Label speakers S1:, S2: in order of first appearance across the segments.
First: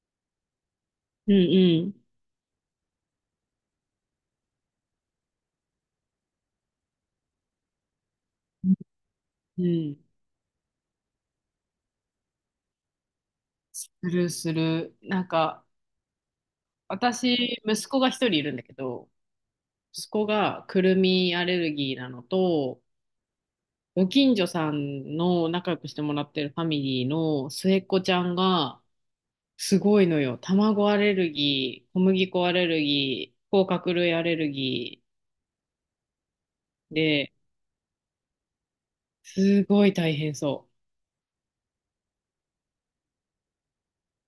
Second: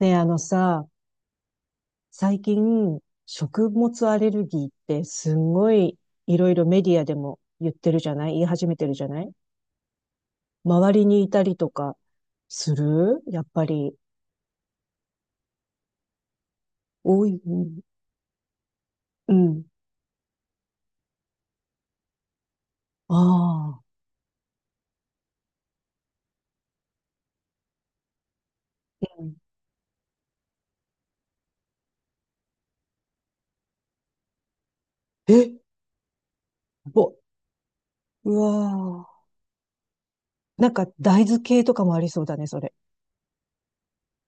S1: ねえ、あのさ、
S2: うんうん
S1: 最近、食物アレルギーってすんごいいろいろメディアでも言ってるじゃない、言い始めてるじゃない。
S2: うん。
S1: 周りにいたりとかする、やっぱ
S2: す
S1: り。
S2: るする。なんか、
S1: 多い。
S2: 私、息子が一人いるんだけど、
S1: うん。
S2: 息子がくるみアレルギーなのと、
S1: ああ。
S2: ご近所さんの仲良くしてもらってるファミリーの末っ子ちゃんが、
S1: うん。
S2: すごいのよ。卵アレルギー、小麦粉アレルギー、甲殻類アレルギ
S1: え、
S2: ー
S1: ぼ、
S2: で、
S1: うわあ。
S2: すごい大変
S1: な
S2: そう。
S1: んか大豆系とかもありそうだね、それ。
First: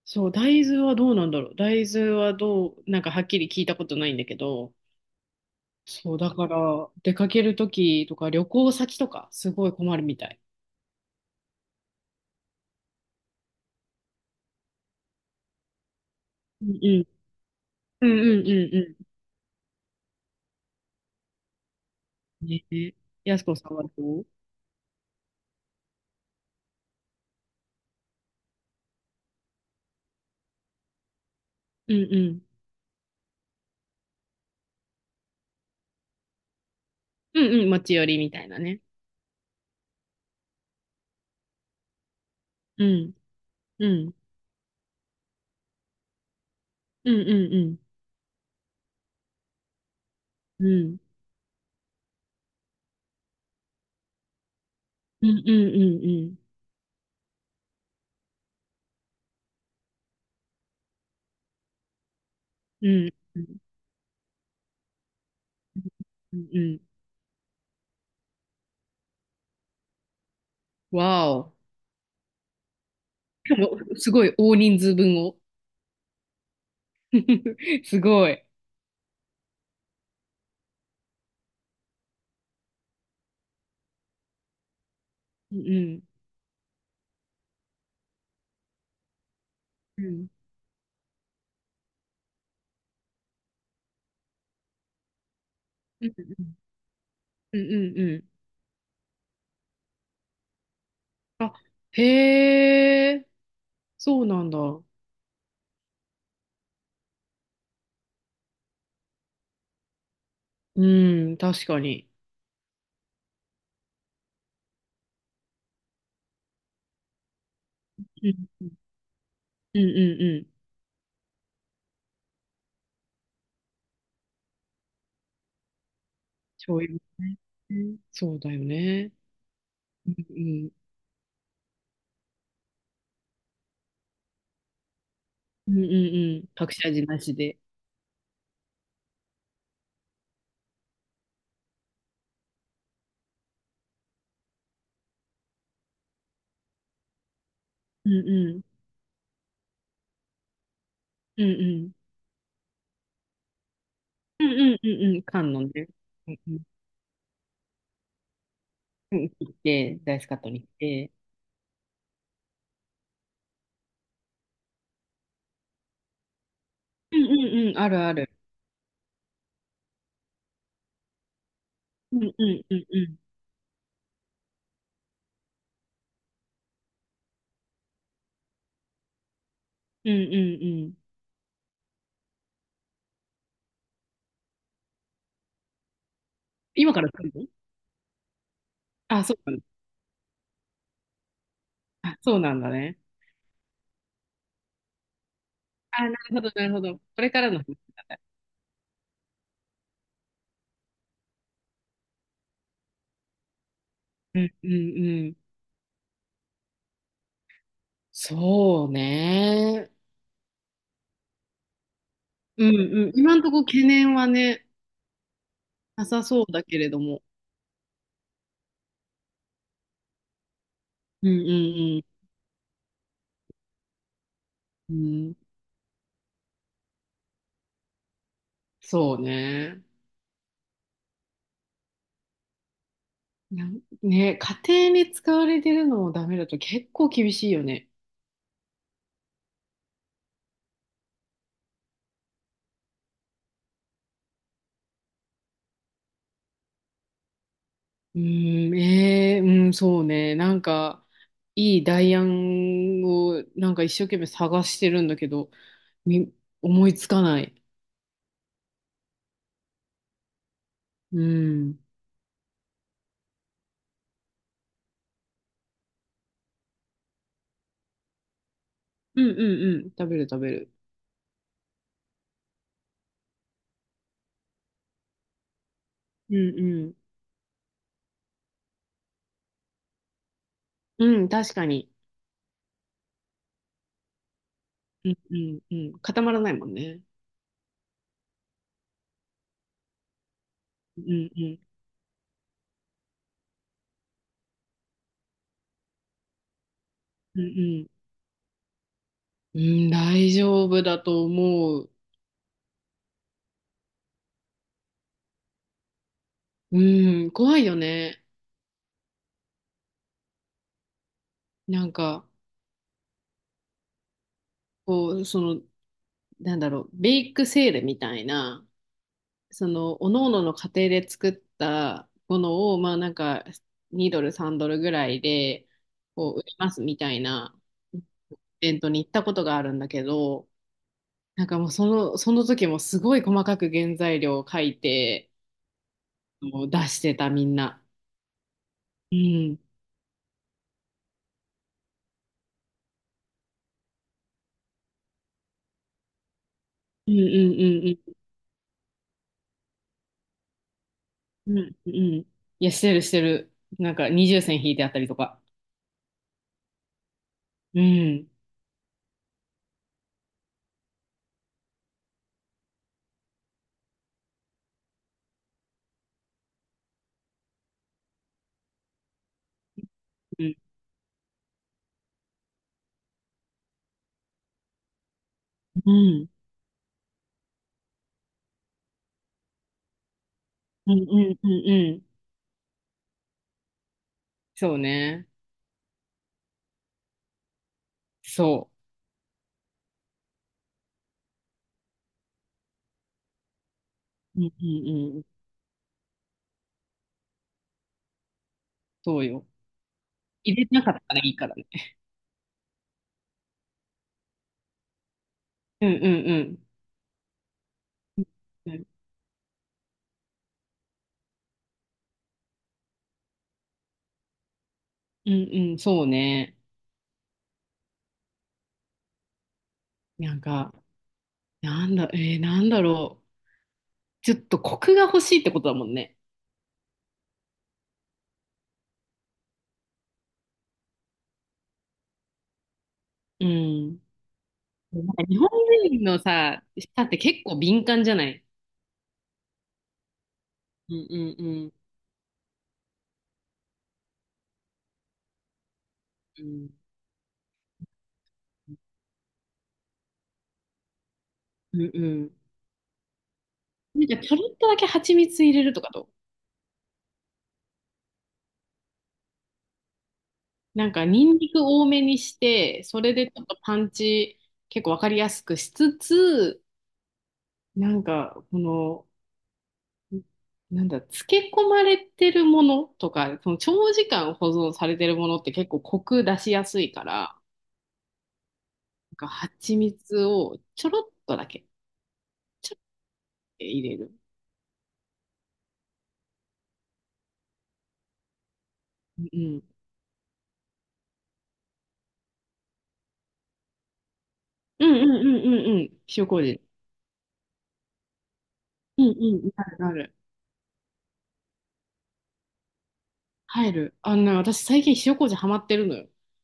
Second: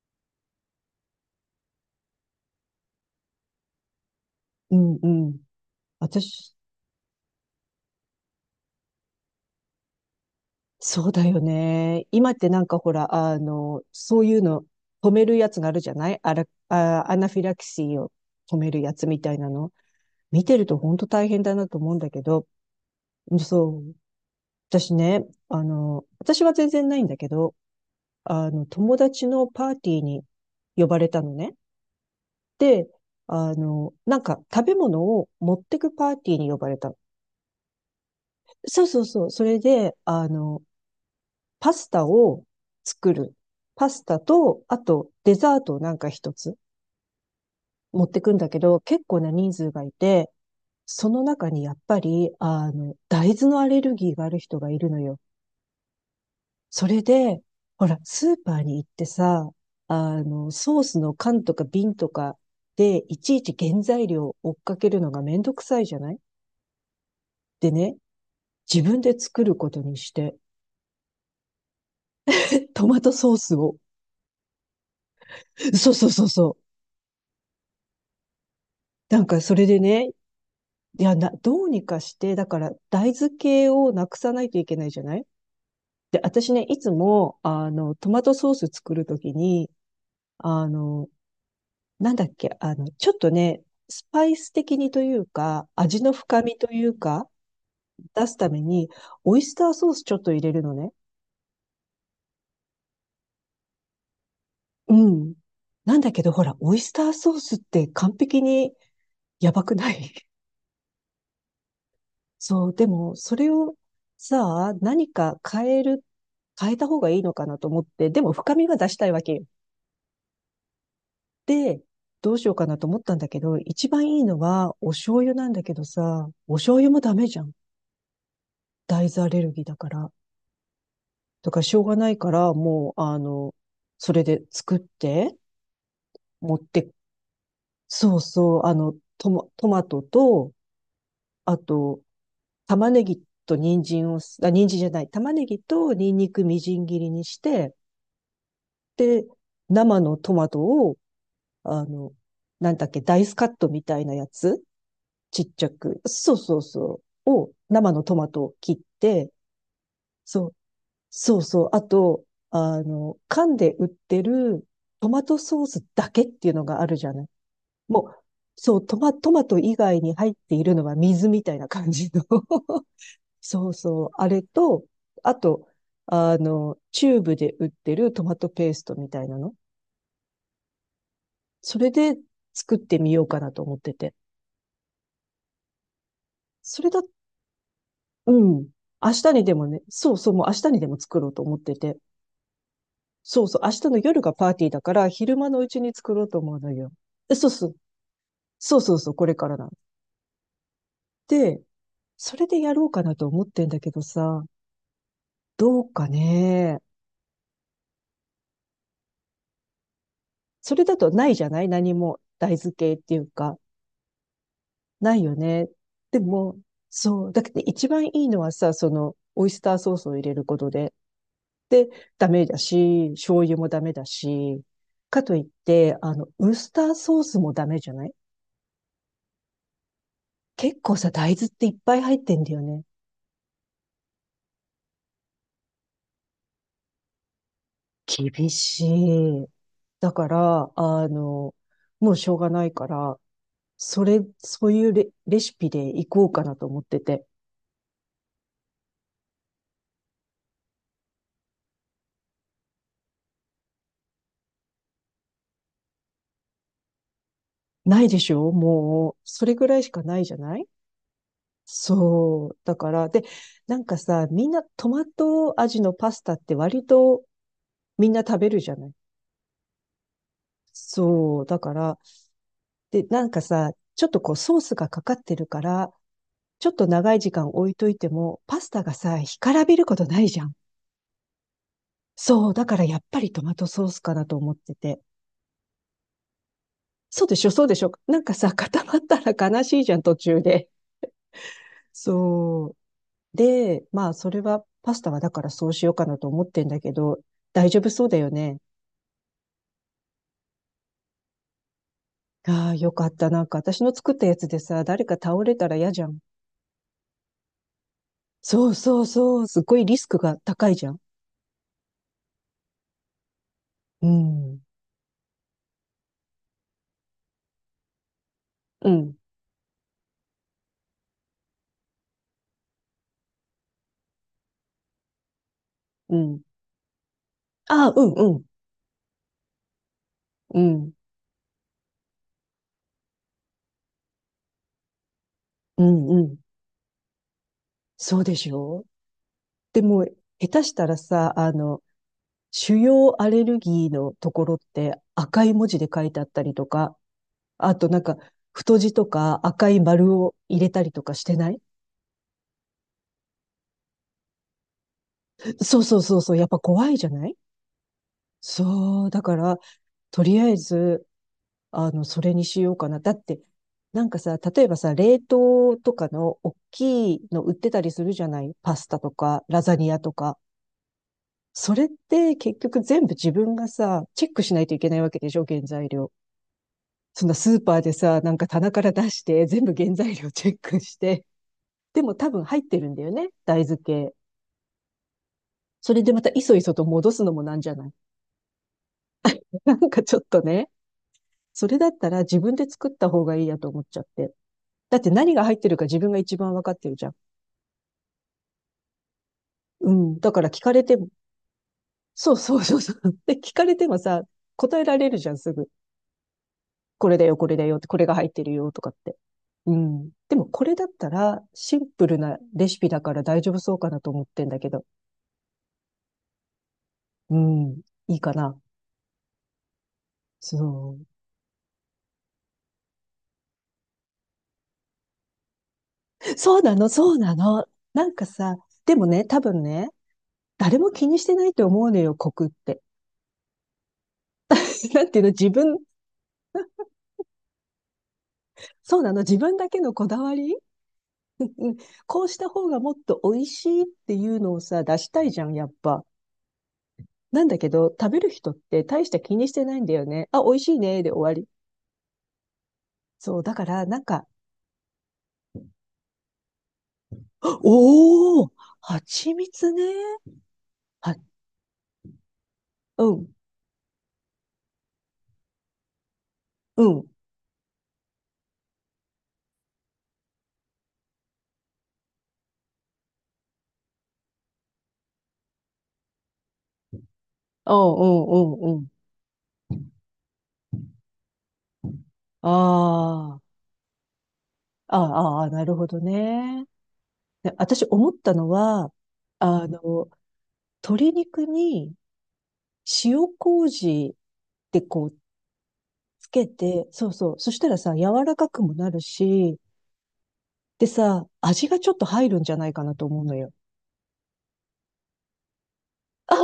S2: そう、大豆はどうなんだろう。大豆はどう、なんかはっきり聞いたことないんだけど、
S1: うん、うん。
S2: そう、だか
S1: 私、
S2: ら、出かけるときとか、旅行先とか、すごい困るみたい。
S1: そうだよね。今ってなんかほら、そういうの止めるやつがあるじゃない。
S2: うんうん。
S1: アナフィラキシー
S2: う
S1: を
S2: んうん
S1: 止
S2: う
S1: め
S2: ん
S1: るや
S2: う
S1: つみたいなの。見てると本当大変だなと思うんだけ
S2: ん。
S1: ど、
S2: ねえ。やすこさん
S1: そ
S2: は
S1: う。
S2: どう？
S1: 私ね、私は全然ないんだけど、友達のパーティーに呼ばれたのね。
S2: うんうん。
S1: で、なんか食べ物を持ってくパーティーに呼ばれたの。
S2: うんうん。持ち寄りみたいなね。
S1: そうそうそう。それで、パスタを
S2: う
S1: 作
S2: ん。
S1: る。パ
S2: う
S1: ス
S2: ん。
S1: タと、あとデザートをなんか一つ
S2: うんうん
S1: 持ってくんだけど、結構な人数がいて、
S2: うん。うん。
S1: その中にやっぱり、大豆のアレルギーがある人がいるのよ。
S2: うんうんうん
S1: それで、ほら、スーパーに行ってさ、ソースの缶とか瓶とか
S2: う
S1: で、
S2: ん。
S1: いち
S2: う
S1: い
S2: ん。う
S1: ち
S2: ん
S1: 原材料を追っかけるのがめんどくさいじゃない。
S2: うんう
S1: でね、自分で作ることにして、
S2: ん。わお。
S1: トマトソース
S2: しか
S1: を、
S2: も、すごい大人数分を。
S1: そうそうそうそう。
S2: すごい。
S1: なんかそれでね、どうにかして、だから大豆系をなくさないといけないじゃない。
S2: うんうん。
S1: で、私ね、いつも、トマトソース作るときに、
S2: うん。
S1: あの、なんだっけ、ちょっとね、スパイス的にというか、味
S2: う
S1: の
S2: んうん
S1: 深
S2: うん。
S1: みというか、
S2: うんうんうん。
S1: 出すために、オイスターソースちょっと入れるのね。
S2: あ、へえ、そうなんだ。
S1: うん。なんだけど、ほら、オイスターソースって完璧にやばくない？
S2: うん、確かに。
S1: そう、でも、それをさあ、何か変える、変えた方がいいのかなと思って、で
S2: う
S1: も
S2: ん、
S1: 深
S2: う
S1: み
S2: ん、
S1: が出したいわけよ。
S2: うん、うんうん。
S1: で、どうしようかなと思ったんだけど、一番いいのはお醤油なんだけどさ、お醤
S2: 醤
S1: 油
S2: 油
S1: も
S2: も
S1: ダメ
S2: ね。
S1: じゃん。
S2: うんそうだよ
S1: 大
S2: ね。
S1: 豆アレルギーだか
S2: う
S1: ら。
S2: ん、
S1: だからしょうがないから、もう、それで作って、
S2: うん、うん、うん。
S1: 持っ
S2: 隠し
S1: て、
S2: 味なしで。
S1: そうそう、トマトと、あと、玉ねぎと人参を、あ、人参じゃない、玉ねぎとニンニクみじん切りにして、
S2: うん、うん、
S1: で、生のトマトを、
S2: うん、う
S1: あ
S2: ん。
S1: の、なんだっけ、ダイスカットみたいなや
S2: うん、
S1: つ
S2: うん、うん、うん。
S1: ちっ
S2: 缶の
S1: ちゃ
S2: ね。
S1: く。
S2: う
S1: そう
S2: ん、う
S1: そ
S2: ん。
S1: うそう。を、生のトマトを切っ
S2: うん、
S1: て、
S2: 切って、ダイスカッ
S1: そ
S2: ト
S1: う、
S2: にして。
S1: そうそう。あと、缶で売ってるトマトソースだけっていうのがあるじゃ
S2: うん、
S1: ない。
S2: うん、うん。ある
S1: も
S2: あ
S1: う、
S2: る。
S1: そう、トマト以外に入っているのは水みたいな感じ
S2: う
S1: の
S2: ん、うん、うん、うん。
S1: そうそう。あれと、あと、チューブで売ってるトマトペーストみたいなの。
S2: うん、うん、うん。
S1: それで作ってみようかなと思ってて。それ
S2: 今
S1: だ、
S2: から作るの？
S1: うん。明
S2: あ、
S1: 日
S2: そ
S1: に
S2: う
S1: で
S2: なの。
S1: もね、そうそう、もう明日にでも作ろうと思ってて。
S2: あ、そうなんだね。
S1: そうそう、明日の夜がパーティーだから、昼間のうちに
S2: あ、な
S1: 作
S2: る
S1: ろうと
S2: ほど、
S1: 思う
S2: な
S1: の
S2: るほ
S1: よ。
S2: ど。これ
S1: え
S2: か
S1: そう
S2: らの話
S1: そう、
S2: なんだ。
S1: そうそうそう、これからなんで、それでやろうかなと思ってんだけど
S2: う
S1: さ、
S2: ん、うん、うん。
S1: どうかね。
S2: そうね。
S1: それだとないじゃない、何も大
S2: うん
S1: 豆系っ
S2: うん。
S1: ていう
S2: 今んと
S1: か、
S2: こ懸念はね、
S1: ないよね。
S2: な
S1: で
S2: さそう
S1: も、
S2: だけれども。
S1: そう。だけど一番いいのはさ、その、オイスターソースを入れることで、
S2: うん
S1: で、
S2: うん
S1: ダメだし、醤油もダメだし、
S2: う
S1: か
S2: ん。うん、
S1: といって、ウスターソースもダメじゃない。
S2: そうね。
S1: 結構さ、大豆っていっぱい入ってんだよね。
S2: なんね、家庭に使われてるのもダメだと結構厳しいよね。
S1: 厳しい。だから、もうしょうがないから、それ、そういうレ、レシピでいこうかなと思ってて。
S2: うん、うん、そうね。なんか、いい代案をなんか一生懸命探してるんだけど、み、思いつかない。
S1: ないでしょもう、それぐらいしかないじゃない。
S2: うん。
S1: そう。だから、で、なんかさ、みんなトマト味のパスタって割とみんな食べるじゃない。
S2: うんうんうん。食べる食べる。
S1: そう。だから、で、なんかさ、ちょっとこうソースがかかってるから、
S2: うん
S1: ちょっ
S2: う
S1: と
S2: ん。
S1: 長い時間置いといても、パスタがさ、干からびることないじゃん。
S2: うん、確かに。
S1: そう、だからやっぱりトマトソースかなと思ってて。
S2: うんうんうん。固まらないもんね。
S1: そうでしょ、そうでしょ。なんかさ、固まったら悲しいじゃん、途中で。
S2: うんうん。
S1: そう。で、まあ、それは、パスタはだからそうしようかなと思ってんだけど、
S2: うん
S1: 大丈
S2: う
S1: 夫
S2: ん。
S1: そうだよね。
S2: うん、大丈夫だと思う。
S1: ああ、よかった。なんか私の作ったやつでさ、誰か倒れたら嫌じゃん。
S2: うん、怖いよね。
S1: そうそうそう。すっごいリスクが高いじゃん。
S2: なんか、
S1: うん。
S2: こう、その、なんだろう、ベイクセールみたいな、
S1: うん。
S2: その、各々のの家庭で作ったものを、まあなんか、2ドル、3ドルぐらいで、
S1: う
S2: こう、
S1: ん。
S2: 売りますみたいな
S1: ああ、
S2: イ
S1: うん、うん、
S2: ベントに行ったことがあるんだけど、
S1: うん、
S2: なんかもうその、その時もすごい細かく原材料を書いて、
S1: うん、うん。
S2: もう出してたみんな。
S1: そうでしょう。
S2: うん。
S1: でも、下手したらさ、主要アレルギーのところって赤い文字で書いてあったりとか、
S2: うんうん
S1: あとなん
S2: うん
S1: か、太字とか赤い丸を入れたりとかしてな
S2: うん、
S1: い？
S2: うん。いや、してる、してる。なんか、二重線引いてあったりとか。
S1: そうそうそうそう、やっぱ怖いじゃない。
S2: うん、
S1: そう、だから、とりあえず、それにしようかな。だって、なんかさ、例えばさ、冷凍とかの大きいの売ってたりするじゃない、パスタとか、ラザニアとか。
S2: うん、
S1: それって結局全部自分がさ、チェックしないといけないわけでしょ、原材
S2: う
S1: 料。
S2: ん、
S1: そんなスーパーでさ、なんか棚から出して、全部原材料チェック
S2: う
S1: し
S2: ん、う
S1: て。
S2: ん、うん。う
S1: で
S2: ん
S1: も多分入ってるんだよね、大豆系。
S2: そうね。
S1: それでまたいそいそと戻すのもなんじゃない。
S2: そ
S1: なんかちょっとね。それだったら自分で作った方がいいやと思っちゃって。
S2: う。うん、う
S1: だって
S2: ん、うん。
S1: 何が入ってるか自分が一番わかってるじゃん。
S2: そうよ。
S1: うん。だから
S2: 入
S1: 聞
S2: れ
S1: か
S2: てな
S1: れ
S2: かっ
S1: ても、
S2: たらいいからね。
S1: そうそうそうそう。で、聞かれてもさ、答えられるじゃん、すぐ。
S2: うん、うん、うん。
S1: これだよ、これだよって、これが入ってる
S2: う
S1: よと
S2: ん、
S1: かって。うん。でもこれだったらシンプルなレシピだから大丈夫そうかなと思ってんだけど。
S2: うん、うんそうね。
S1: うん。いいかな。
S2: なんか、
S1: そ
S2: なんだろう。ちょっとコクが欲しいってことだもんね。
S1: う。そうなの、そうなの。なんかさ、でもね、多分ね、誰も気にしてないと思うのよ、コクって。
S2: うん。な
S1: な
S2: ん
S1: んてい
S2: か
S1: うの、
S2: 日本
S1: 自分、
S2: 人のさ、舌って結構敏感じゃない？
S1: そうなの、自分だけのこだわり、
S2: うん、うん、うん。
S1: こうした方がもっと美味しいっていうのをさ、出したいじゃん、やっぱ。
S2: うん、
S1: なんだけど、食べる人って大した気にしてないんだよね。あ、美味しいね、で終わり。
S2: うん、うん。
S1: そう、だから、なん
S2: なんか
S1: か、
S2: ちょろっとだけ蜂蜜入れるとかと。
S1: おー、蜂蜜ね。
S2: なんか
S1: は、
S2: ニンニク多めにして、そ
S1: う
S2: れで
S1: ん、
S2: ちょっとパンチ結構わかりやすくしつつ、
S1: うん。
S2: なんかこの、なんだ、漬け込まれてるものとか、その長時間保存されてるものって結構コク出しやすいから、
S1: ああ、うん、うん、うん。
S2: なんか蜂蜜をちょろっとだけ、
S1: あ
S2: ちょっと
S1: ー、
S2: 入れる。
S1: ああ、あ、なるほどね。で私思ったのは、
S2: うん。
S1: あの、鶏肉に塩麹って
S2: うん
S1: こ
S2: うん
S1: う
S2: うんうんうん。塩
S1: つけ
S2: 麹。
S1: て、そうそう。そしたらさ、柔らかくもなる
S2: うんうん。
S1: し、
S2: なるなる。
S1: でさ、味がちょっと入るんじゃないかなと思うのよ。
S2: 入る。あのね、私最近塩麹ハマってるのよ。
S1: ああ、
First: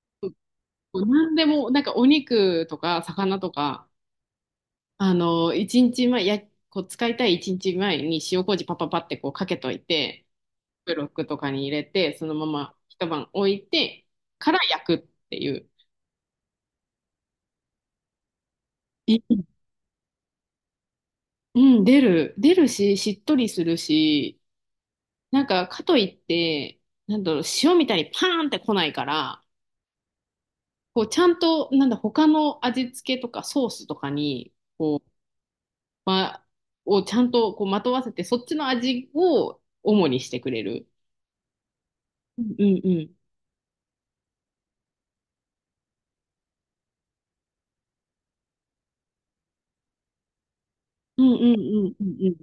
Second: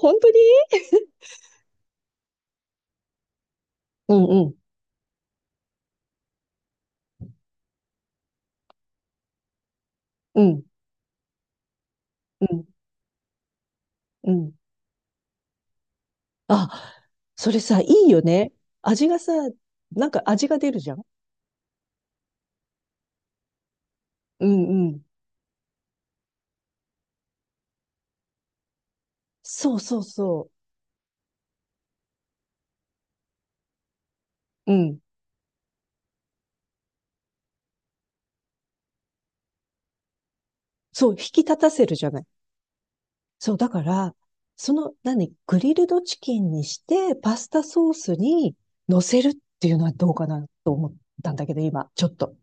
S1: 本当に？
S2: 何でも、なんかお肉とか魚とか、
S1: うんうん、
S2: あの、一日前、や、こう使いたい一日前に塩麹パパパってこうかけといて、
S1: うん、
S2: ブロックとかに入れて、その
S1: う
S2: ま
S1: ん、
S2: ま一晩置いて
S1: う
S2: か
S1: ん。
S2: ら焼くっていう。
S1: あ、それさ、いいよね。味がさ、
S2: い
S1: なんか味が出るじゃん。
S2: うん、出る。出るし、しっとりするし、
S1: うんうん。
S2: なんかかといって、なんだろう、塩みたいにパーンって来ないから、
S1: そうそうそ
S2: こうちゃんと、なんだ、他の味付けとかソースとかに、
S1: う。うん。
S2: ま、をちゃんとこうまとわせて、そっちの味を主にしてくれる。
S1: そう、引き立たせるじゃない。
S2: うんうんうん。
S1: そう、だから、その、何、グリルドチキンにして、パスタソースに乗せるっていうのはどうかなと思っ
S2: うん
S1: たんだけ
S2: う
S1: ど、
S2: んう
S1: 今、
S2: ん
S1: ち
S2: う
S1: ょっ
S2: んう
S1: と。
S2: ん。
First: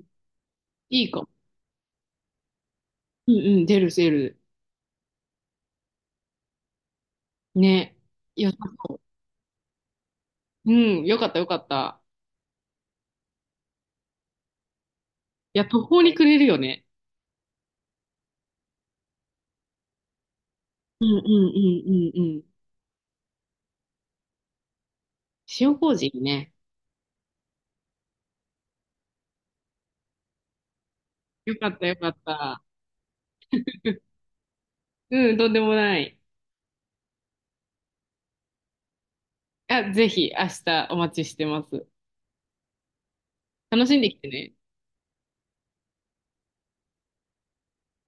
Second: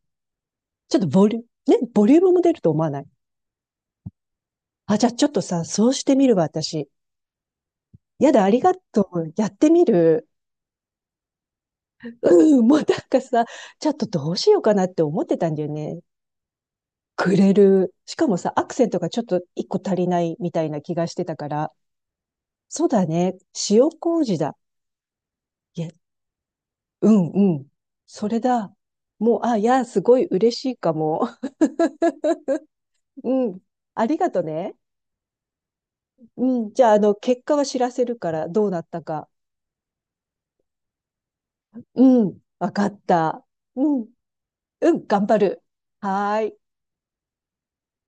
S2: いいかも。
S1: ボリュームも出ると思わない？
S2: うんうん、出る出る。
S1: あ、じゃあちょっとさ、そうしてみるわ、私。
S2: ね。
S1: やだ、あ
S2: よさ
S1: りが
S2: そ
S1: とう。やってみる。
S2: う。うん、よかったよかった。
S1: うん、もうなんかさ、ちょっとどうしようかなって思ってたん
S2: い
S1: だ
S2: や、
S1: よ
S2: 途
S1: ね。
S2: 方に暮れるよね。
S1: くれる。しかもさ、アクセントがちょっと一個足りないみたいな気
S2: う
S1: が
S2: ん
S1: し
S2: うん
S1: て
S2: う
S1: たから、
S2: んうんうん。
S1: そうだね。塩麹だ。
S2: 塩
S1: いや、
S2: 麹ね。
S1: うんうん。それだ。もう、あ、いや、すごい嬉しいかも。
S2: よかったよかった。
S1: うん。ありがとね。
S2: うん、とんでもない。
S1: うん。じゃあ、結果は知らせるから、どうなったか。
S2: あ、ぜひ明日お待ちしてます。
S1: うん。わかった。
S2: 楽し
S1: う
S2: ん
S1: ん。
S2: できてね。
S1: うん。頑張る。はーい。